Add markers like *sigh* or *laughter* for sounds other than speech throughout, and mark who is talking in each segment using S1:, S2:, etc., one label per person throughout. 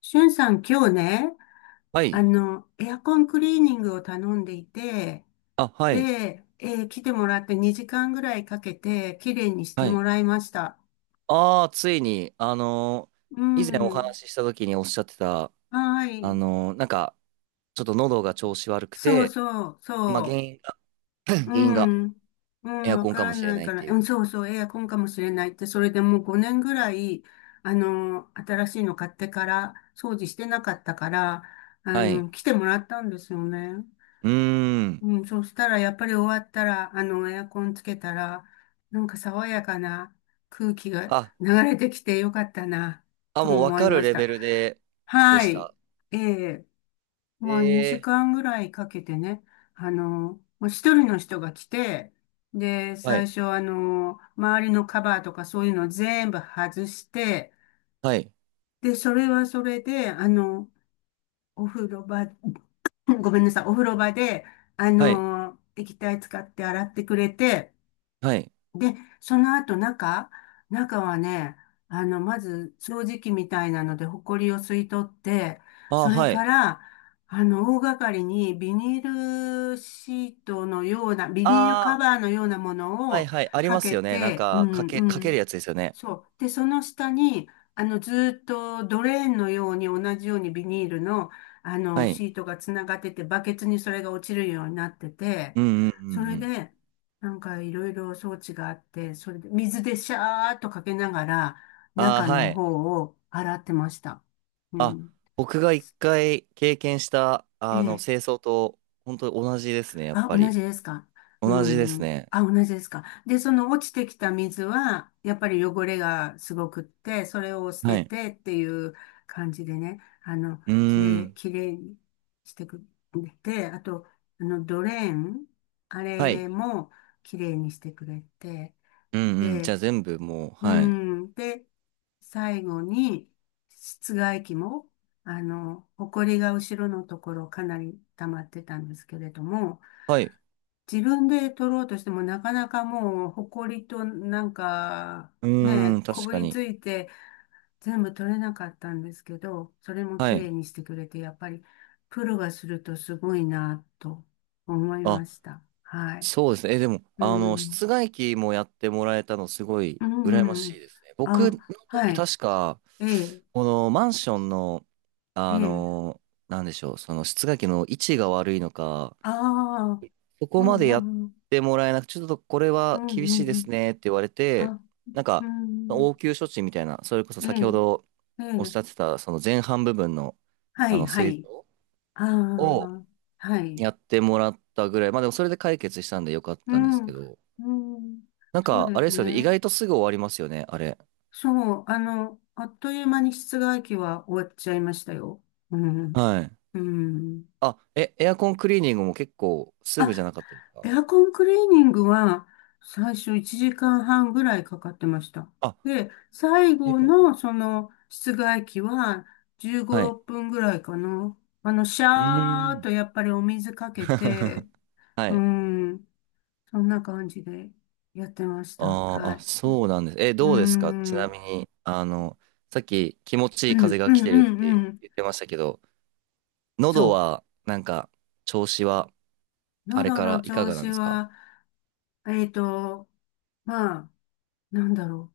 S1: しゅんさん、今日ね、
S2: はい。
S1: エアコンクリーニングを頼んでいて、
S2: あ、はい。
S1: で、来てもらって2時間ぐらいかけて、綺麗にして
S2: はい。
S1: もらいました。
S2: ああ、ついに、
S1: う
S2: 以前お
S1: ん。
S2: 話しした時におっしゃってた、
S1: は
S2: あ
S1: い。
S2: のーなんか、ちょっと喉が調子悪く
S1: そう
S2: て、
S1: そう、
S2: まあ、原
S1: そ
S2: 因が、*clears throat*
S1: う。
S2: 原因
S1: う
S2: が
S1: ん。う
S2: エ
S1: ん、
S2: ア
S1: わ
S2: コン
S1: か
S2: かも
S1: ら
S2: しれ
S1: ない
S2: ない
S1: か
S2: っ
S1: ら、
S2: てい
S1: うん、
S2: う。
S1: そうそう、エアコンかもしれないって、それでもう5年ぐらい、新しいの買ってから、掃除してなかったから、
S2: はい。
S1: 来てもらったんですよね。
S2: うーん。
S1: うん、そしたら、やっぱり終わったら、エアコンつけたら、なんか爽やかな空気が
S2: あ、
S1: 流れてきてよかったな
S2: あ、
S1: と
S2: もうわ
S1: 思い
S2: か
S1: ま
S2: る
S1: し
S2: レ
S1: た。
S2: ベルで、で
S1: は
S2: し
S1: い。
S2: た。
S1: ええ、まあ2
S2: ええ。
S1: 時間ぐらいかけてね、あの、もう一人の人が来て、で、
S2: は
S1: 最
S2: い。
S1: 初周りのカバーとかそういうの全部外して、
S2: はい。
S1: で、それはそれで、お風呂場 *laughs* ごめんなさい、お風呂場で、
S2: はい。
S1: 液体使って洗ってくれて、
S2: はい。
S1: で、その後中はね、まず掃除機みたいなので、ホコリを吸い取って、
S2: あ
S1: そ
S2: あ、
S1: れ
S2: は
S1: か
S2: い。
S1: ら、大掛かりにビニールシートのような、ビニールカ
S2: あ
S1: バーのようなも
S2: あ、
S1: の
S2: はい
S1: を
S2: はい。あり
S1: か
S2: ます
S1: け
S2: よね。なん
S1: て、う
S2: か、か
S1: ん
S2: け、
S1: う
S2: かける
S1: ん。
S2: やつですよね。
S1: そう。で、その下に、ずーっとドレーンのように同じようにビニールの、
S2: はい。
S1: シートがつながってて、バケツにそれが落ちるようになってて、
S2: うんうんう
S1: そ
S2: んう
S1: れ
S2: ん。
S1: で、なんかいろいろ装置があって、それで水でシャーっとかけながら、
S2: ああ、
S1: 中
S2: は
S1: の
S2: い。
S1: 方を洗ってました。う
S2: あ、
S1: ん。
S2: 僕が一回経験した、
S1: え
S2: あの、
S1: え。
S2: 清掃と、本当に同じですね、やっ
S1: あ、
S2: ぱ
S1: 同
S2: り。
S1: じですか。う
S2: 同じです
S1: ん。
S2: ね。
S1: あ、同じですか。で、その落ちてきた水は、やっぱり汚れがすごくって、それを捨て
S2: はい。
S1: てっていう感じでね、
S2: うーん。
S1: きれいにしてくれて、あと、ドレーン、あ
S2: はい。
S1: れもきれいにしてくれて、
S2: うんうん。じゃ
S1: で、
S2: あ全部もう、
S1: う
S2: はい。
S1: ん。で、最後に、室外機も、埃が後ろのところかなり溜まってたんですけれども、
S2: はい。
S1: 自分で取ろうとしてもなかなかもう、埃となんか、
S2: うー
S1: ね、
S2: ん、
S1: こ
S2: 確
S1: ぶ
S2: か
S1: り
S2: に。
S1: ついて全部取れなかったんですけど、それも
S2: は
S1: 綺麗
S2: い。
S1: にしてくれて、やっぱりプロがするとすごいなと思いま
S2: あ、
S1: した。はい。
S2: そうですね。え、でも、
S1: う
S2: あの、室
S1: ん。
S2: 外機もやってもらえたの、すごい、
S1: う
S2: 羨ま
S1: ん、うん。
S2: しいですね。僕
S1: あ、
S2: の
S1: は
S2: 時、
S1: い。
S2: 確か、
S1: ええ、
S2: このマンションの、
S1: え
S2: あ
S1: え。
S2: の、なんでしょう、その室外機の位置が悪いのか、
S1: ああ、
S2: そ
S1: う
S2: こ
S1: ん、
S2: まで
S1: う
S2: やっ
S1: ん、うん、
S2: てもらえなく、ちょっとこれ
S1: う
S2: は厳し
S1: ん。
S2: いで
S1: う
S2: す
S1: ん、
S2: ねって言われて、
S1: あ、
S2: なん
S1: う
S2: か、
S1: ん。
S2: 応急処置みたいな、それこそ
S1: え
S2: 先ほ
S1: え、
S2: ど
S1: え
S2: おっしゃっ
S1: え。
S2: てた、その前半部分の、
S1: は
S2: あ
S1: い、
S2: の、
S1: は
S2: 清
S1: い。
S2: 掃
S1: あ
S2: を
S1: あ、はい。
S2: やってもらったぐらい、まあでもそれで解決したんでよかっ
S1: う
S2: たんです
S1: ん、
S2: けど、
S1: うん、
S2: なん
S1: そう
S2: か、
S1: で
S2: あれ
S1: す
S2: ですよね、意
S1: ね。
S2: 外とすぐ終わりますよね、あれ。
S1: そう、あっという間に室外機は終わっちゃいましたよ。うん、
S2: はい。
S1: うん。
S2: あ、え、エアコンクリーニングも結構すぐじゃ
S1: あ、
S2: なかったです
S1: エ
S2: か？
S1: アコンクリーニングは最初1時間半ぐらいかかってました。
S2: あ、
S1: で、最
S2: 時
S1: 後
S2: 間。
S1: のその室外機は15、
S2: はい。
S1: 6分ぐらいかな。シャ
S2: うー
S1: ーっと
S2: ん。
S1: やっぱりお水かけて、
S2: *laughs* は
S1: う
S2: い。
S1: ん、そんな感じでやってました。
S2: あー
S1: は
S2: あ、
S1: い。
S2: そうなんです。え、
S1: うー
S2: どうですかちな
S1: ん。
S2: みに、あの、さっき気持ち
S1: う
S2: いい風
S1: んう
S2: が
S1: ん
S2: 来て
S1: う
S2: るって
S1: んうん。
S2: 言ってましたけど、喉
S1: そ
S2: は、なんか、調子は、
S1: う。
S2: あれ
S1: 喉
S2: か
S1: の
S2: らいか
S1: 調
S2: がなん
S1: 子
S2: ですか？
S1: は、えっと、まあ、なんだろ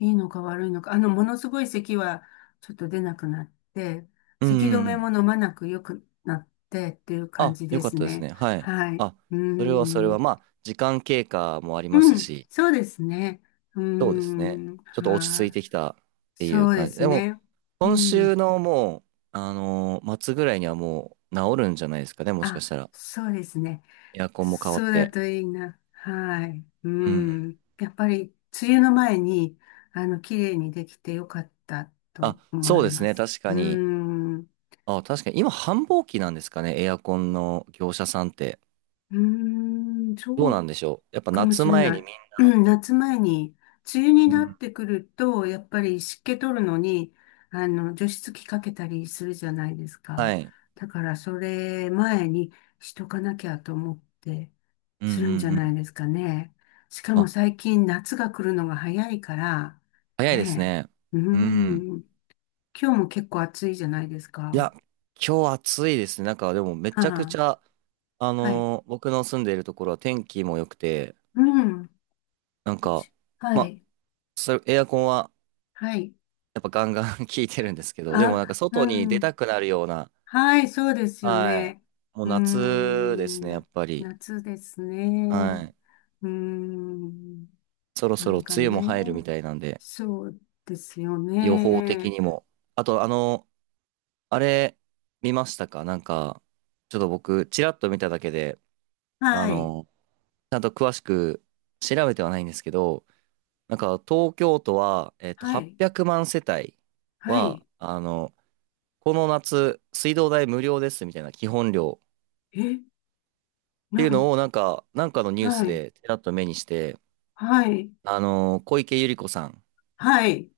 S1: う。いいのか悪いのか。ものすごい咳はちょっと出なくなって、
S2: うんう
S1: 咳止
S2: んう
S1: めも
S2: ん。
S1: 飲まなく良くなってっていう感
S2: あ、
S1: じで
S2: よかっ
S1: す
S2: たです
S1: ね。
S2: ね。はい。
S1: はい。
S2: あ、
S1: うー
S2: それはそれは、
S1: ん。
S2: まあ、時間経過もありま
S1: う
S2: す
S1: ん。
S2: し、
S1: そうですね。うー
S2: そうですね。
S1: ん。
S2: ちょっと落ち着い
S1: はい。
S2: てきたってい
S1: そ
S2: う
S1: うで
S2: 感じ。
S1: す
S2: でも、
S1: ね。う
S2: 今
S1: ん。
S2: 週のもう、末ぐらいにはもう治るんじゃないですかね、もしか
S1: あ、
S2: したら。
S1: そうですね。
S2: エアコンも変わ
S1: そ
S2: っ
S1: うだ
S2: て。
S1: といいな。はい。う
S2: うん。
S1: ん。やっぱり、梅雨の前に、綺麗にできてよかった
S2: あ、
S1: と思
S2: そうで
S1: い
S2: す
S1: ま
S2: ね。
S1: す。
S2: 確か
S1: う
S2: に。
S1: ん。
S2: あ、確かに。今、繁忙期なんですかね。エアコンの業者さんって。
S1: うん。
S2: どう
S1: そ
S2: な
S1: う
S2: んでしょう。やっぱ
S1: かも
S2: 夏
S1: しれ
S2: 前
S1: な
S2: にみ
S1: い。
S2: ん、
S1: うん、夏前に、梅雨に
S2: う
S1: なっ
S2: ん、
S1: てくると、やっぱり湿気取るのに、除湿機かけたりするじゃないです
S2: は
S1: か。
S2: い。
S1: だから、それ前にしとかなきゃと思って、
S2: うんう
S1: するんじゃ
S2: んう
S1: ない
S2: ん。
S1: ですかね。しかも
S2: あ、
S1: 最近夏が来るのが早いから、
S2: 早いです
S1: ね
S2: ね。
S1: え、う
S2: うん。
S1: ん、今日も結構暑いじゃないです
S2: い
S1: か。
S2: や、今日暑いですね。なんか、でもめ
S1: は
S2: ちゃくち
S1: あ、
S2: ゃ、
S1: はい。
S2: 僕の住んでいるところは天気も良くて、
S1: うん。
S2: なん
S1: う
S2: か、
S1: ち、は
S2: ま、
S1: い。
S2: それ、エアコンは
S1: はい。
S2: やっぱガンガン *laughs* 効いてるんですけど、でも
S1: あ、
S2: なんか
S1: う
S2: 外に出
S1: ん。
S2: たくなるような、
S1: はい、そうですよ
S2: は
S1: ね。
S2: い。もう
S1: うー
S2: 夏で
S1: ん、
S2: すね、やっぱり。
S1: 夏です
S2: は
S1: ね。
S2: い。
S1: うーん、
S2: そろそ
S1: な
S2: ろ
S1: ん
S2: 梅
S1: か
S2: 雨も
S1: ね、
S2: 入るみたいなんで、
S1: そうですよ
S2: 予報的
S1: ね。
S2: にも。あと、あの、あれ、見ましたかなんか、ちょっと僕、ちらっと見ただけで、あ
S1: はい、
S2: の、ちゃんと詳しく調べてはないんですけど、なんか、東京都は、えっと、
S1: はい、
S2: 800万世帯
S1: は
S2: は、
S1: い。
S2: あの、この夏、水道代無料ですみたいな基本料
S1: え、
S2: って
S1: な
S2: いう
S1: ん、
S2: のを、なんかのニュース
S1: はい、
S2: でちらっと目にして、
S1: はい、
S2: あの、小池百合子さん
S1: はい、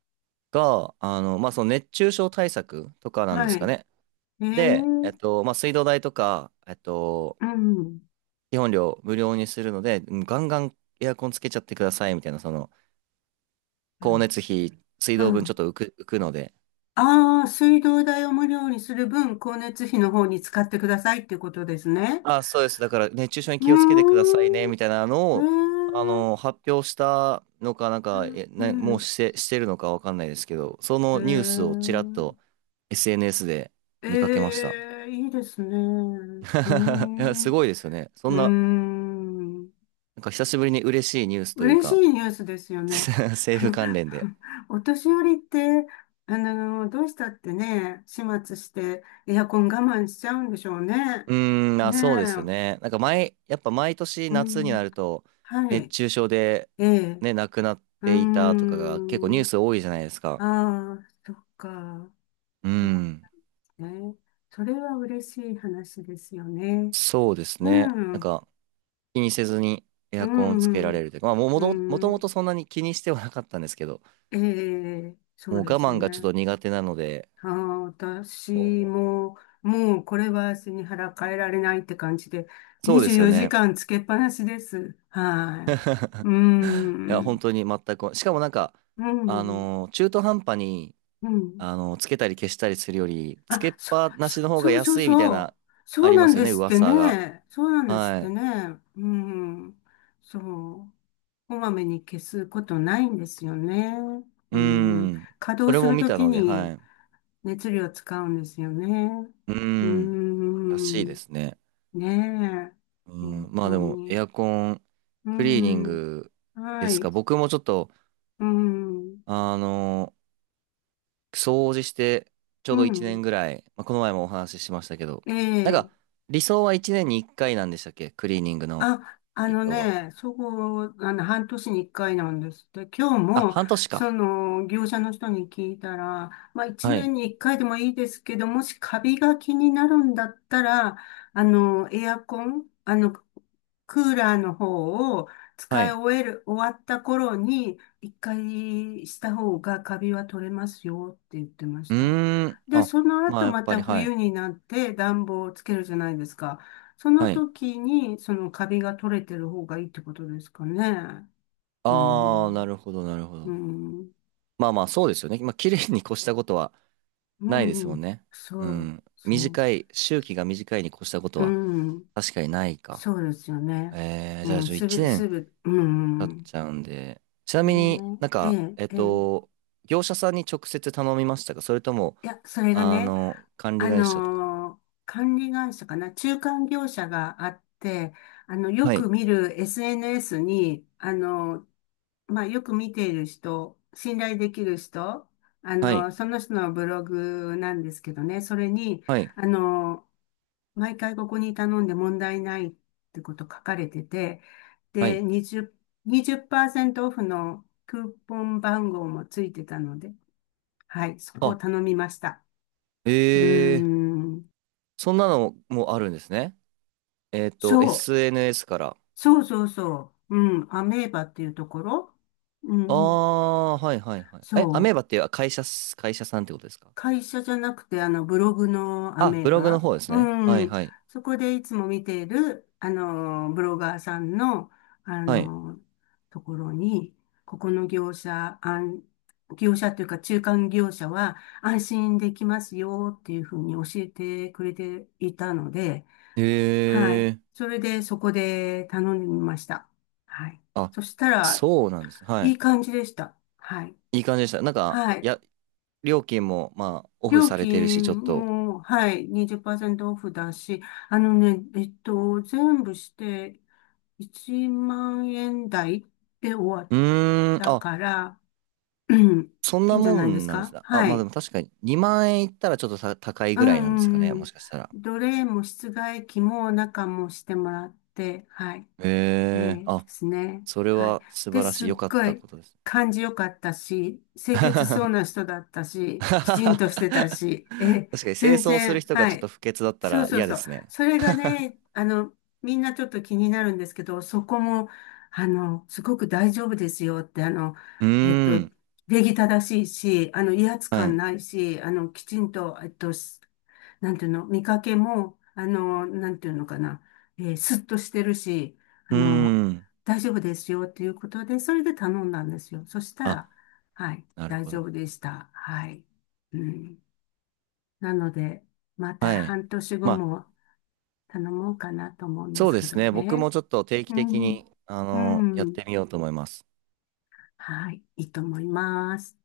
S2: が、あの、まあ、その熱中症対策とかなんで
S1: は
S2: すか
S1: い。
S2: ね。
S1: え
S2: で、え
S1: ー、
S2: っと、まあ、水道代とか、えっと、
S1: うん、
S2: 基本料無料にするので、うんガンガンエアコンつけちゃってくださいみたいな、その、
S1: う
S2: 光
S1: ん。
S2: 熱費、水道分ちょっと浮くので、
S1: ああー、水道代を無料にする分、光熱費の方に使ってくださいっていうことですね。
S2: あ、そうです。だから熱中症に
S1: うー
S2: 気をつけてくださいね、
S1: ん、う
S2: みたいなのを、あ
S1: ーん
S2: の、発表したのか、なんか、え、
S1: う
S2: な、もう
S1: ん。
S2: して、してるのかわかんないですけど、そ
S1: え
S2: のニュースをちらっと
S1: ー、
S2: SNS で
S1: え
S2: 見かけました。
S1: いいですね。うー
S2: *laughs* いや、
S1: ん。
S2: す
S1: う
S2: ごいですよね。そ
S1: ー
S2: んな、
S1: ん。
S2: なんか久しぶりに嬉しいニュースという
S1: 嬉し
S2: か、
S1: いニュースですよ
S2: *laughs*
S1: ね。
S2: 政府関
S1: *laughs*
S2: 連で。
S1: お年寄りって、どうしたってね、始末してエアコン我慢しちゃうんでしょうね。
S2: うーん、あ、
S1: ね
S2: そうですね。なんか毎、やっぱ毎年
S1: え。う
S2: 夏に
S1: ん。
S2: なると、
S1: は
S2: 熱
S1: い。
S2: 中症で、
S1: ええ。
S2: ね、亡くなっ
S1: う
S2: ていたとかが結構ニュ
S1: ー
S2: ー
S1: ん。
S2: ス多いじゃないですか。
S1: ああ、そっか。
S2: う
S1: そ
S2: ん、
S1: うね。それは嬉しい話ですよね。
S2: そうです
S1: う
S2: ね。
S1: ん、
S2: な
S1: う
S2: ん
S1: ん、
S2: か気にせずにエアコンをつけられるというか、
S1: う
S2: もと
S1: ん、
S2: も
S1: う
S2: と
S1: ん、
S2: そんなに気にしてはなかったんですけど、
S1: ええ、そ
S2: も
S1: う
S2: う
S1: で
S2: 我
S1: す
S2: 慢がちょっと
S1: ね。
S2: 苦手なので、
S1: ああ、私
S2: も
S1: も、もうこれは背に腹変えられないって感じで、
S2: うそうで
S1: 24
S2: すよ
S1: 時
S2: ね。
S1: 間つけっぱなしです。は
S2: *laughs*
S1: い。う
S2: いや、
S1: ん、
S2: 本当に全く、しかもなんか、
S1: うん、
S2: 中途半端に、
S1: うん。
S2: あの、つけたり消したりするより、つけっ
S1: あ、
S2: ぱなしの方が
S1: そうそう
S2: 安いみたい
S1: そう。
S2: な、あ
S1: そう
S2: り
S1: な
S2: ま
S1: ん
S2: すよ
S1: で
S2: ね、
S1: すって
S2: 噂が。
S1: ね。そうなんですっ
S2: は
S1: て
S2: い。
S1: ね。うん、そう。こまめに消すことないんですよね。う
S2: う
S1: ん、
S2: ん。
S1: 稼
S2: そ
S1: 働
S2: れ
S1: す
S2: も
S1: る
S2: 見
S1: と
S2: た
S1: き
S2: ので、は
S1: に
S2: い。
S1: 熱量使うんですよね。
S2: う
S1: う
S2: ん。らし
S1: ん、
S2: いですね。
S1: ね
S2: う
S1: え、
S2: ん。
S1: 本
S2: まあで
S1: 当
S2: も、エ
S1: に。
S2: アコン、
S1: う
S2: クリーニン
S1: ん、
S2: グで
S1: は
S2: す
S1: い、
S2: か。僕もちょっと、
S1: うん、
S2: あの、掃除して、ちょ
S1: う
S2: うど1年
S1: ん、
S2: ぐらい、まあ、この前もお話ししましたけど、なん
S1: え
S2: か、
S1: え、
S2: 理想は1年に1回なんでしたっけクリーニングの
S1: あ、
S2: 理想は。
S1: そこ、半年に一回なんですって。今日
S2: あ、
S1: も、
S2: 半年か。
S1: 業者の人に聞いたら、まあ、一
S2: は
S1: 年
S2: い。
S1: に一回でもいいですけど、もしカビが気になるんだったら、あの、エアコン、あの、クーラーの方を
S2: は
S1: 使い
S2: い。
S1: 終える、終わった頃に、一回した方がカビは取れますよって言ってまし
S2: う
S1: た。
S2: ーん。
S1: で、
S2: あ、
S1: その
S2: まあ
S1: 後
S2: やっ
S1: ま
S2: ぱ
S1: た
S2: り、はい。
S1: 冬になって暖房をつけるじゃないですか。その
S2: はい。
S1: 時に、そのカビが取れてる方がいいってことですかね。う
S2: ああ、な
S1: ん、
S2: るほど、なるほ
S1: う
S2: ど。
S1: ん、
S2: まあまあ、そうですよね。まあ、綺麗に越したことはないです
S1: う
S2: も
S1: ん、
S2: んね。う
S1: そう、
S2: ん。
S1: そ
S2: 短い、周期が短いに越したこと
S1: う、
S2: は
S1: うん、
S2: 確かにないか。
S1: そうですよね。
S2: えー、
S1: う
S2: じゃあ、
S1: ん、
S2: ちょ、
S1: す
S2: 1
S1: る、す
S2: 年
S1: る、う
S2: 経っ
S1: ん、
S2: ちゃうんで。ちなみに
S1: ね
S2: なん
S1: え、え
S2: か、
S1: え、
S2: えっ
S1: ええ。
S2: と、業者さんに直接頼みましたかそれとも、
S1: いや、それが
S2: あ
S1: ね、
S2: の、管理
S1: あ
S2: 会社とか。
S1: のー管理会社かな、中間業者があって、よ
S2: は
S1: く
S2: い。
S1: 見る SNS に、まあ、よく見ている人、信頼できる人、
S2: はい。
S1: その人のブログなんですけどね、それに、
S2: はい。
S1: あのー毎回ここに頼んで問題ないってこと書かれてて、
S2: は
S1: で、
S2: い。
S1: 20、にじゅっパーセントオフのクーポン番号もついてたので、はい、そこを
S2: あ、
S1: 頼みました。うー
S2: えー、
S1: ん。
S2: そんなのもあるんですね。えっと、
S1: そう。
S2: SNS から。
S1: そうそうそう。うん。アメーバっていうところ。う
S2: あ
S1: ん。
S2: あ、はいはいはい。え、ア
S1: そ
S2: メ
S1: う。
S2: ーバっていう会社っす、会社さんってことですか？
S1: 会社じゃなくて、ブログのア
S2: あ、
S1: メー
S2: ブログの
S1: バ。
S2: 方ですね。
S1: う
S2: はい
S1: ん。
S2: はい。
S1: そこでいつも見ている、ブロガーさんの、あ
S2: はい。
S1: の、ところに、ここの業者、業者というか中間業者は安心できますよっていうふうに教えてくれていたので、は
S2: へ
S1: い。
S2: え。
S1: それで、そこで頼んでみました。はい。
S2: あ、
S1: そしたら、
S2: そうなんですね。は
S1: いい
S2: い。
S1: 感じでした。はい。
S2: いい感じでした。なんか、
S1: はい。
S2: や、料金も、まあ、オフ
S1: 料
S2: されてるし、
S1: 金
S2: ちょっと。
S1: も、はい、20%オフだし、あのね、えっと、全部して、1万円台で終わっ
S2: うーん、
S1: た
S2: あ、
S1: から、*clears throat* うん、
S2: そん
S1: い
S2: な
S1: いんじゃ
S2: も
S1: ないです
S2: んなんです
S1: か。
S2: ね。あ、
S1: は
S2: まあで
S1: い。
S2: も確かに2万円いったらちょっと高い
S1: う
S2: ぐらいなんですか
S1: んう
S2: ね。
S1: んう
S2: も
S1: ん。
S2: しかしたら。
S1: 奴隷も室外機も中もしてもらって、はい。
S2: へえ。
S1: で
S2: あ、
S1: すね。
S2: それ
S1: はい。
S2: は素
S1: で、
S2: 晴らしい。
S1: すっ
S2: 良かっ
S1: ご
S2: た
S1: い
S2: ことです。
S1: 感じよかったし、清潔そう
S2: *laughs*
S1: な人だった
S2: *laughs*
S1: し、
S2: 確
S1: きちんとしてた
S2: か
S1: し、
S2: に清
S1: 全
S2: 掃する
S1: 然、
S2: 人が
S1: は
S2: ちょっと
S1: い。
S2: 不潔だった
S1: そう
S2: ら
S1: そう
S2: 嫌で
S1: そう。
S2: すね。
S1: それがね、みんなちょっと気になるんですけど、そこも、すごく大丈夫ですよって、
S2: う
S1: えっ
S2: ー
S1: と、
S2: ん。
S1: 礼儀正しいし、威圧
S2: はい。
S1: 感
S2: う
S1: ないし、きちんと、なんていうの、見かけも、なんていうのかな、スッとしてるし、あ
S2: ー
S1: の、
S2: ん。
S1: 大丈夫ですよっていうことで、それで頼んだんですよ。そした
S2: あ、
S1: ら、はい、
S2: なる
S1: 大
S2: ほ
S1: 丈夫
S2: ど。
S1: でした。はい。うん。なので、また
S2: はい。
S1: 半年後
S2: まあ、
S1: も、頼もうかなと思うんで
S2: そう
S1: す
S2: で
S1: け
S2: す
S1: ど
S2: ね。僕
S1: ね。
S2: もちょっと定期
S1: う
S2: 的
S1: ん、
S2: に、あ
S1: う
S2: の、やっ
S1: ん、
S2: てみようと思います。
S1: はい、いいと思います。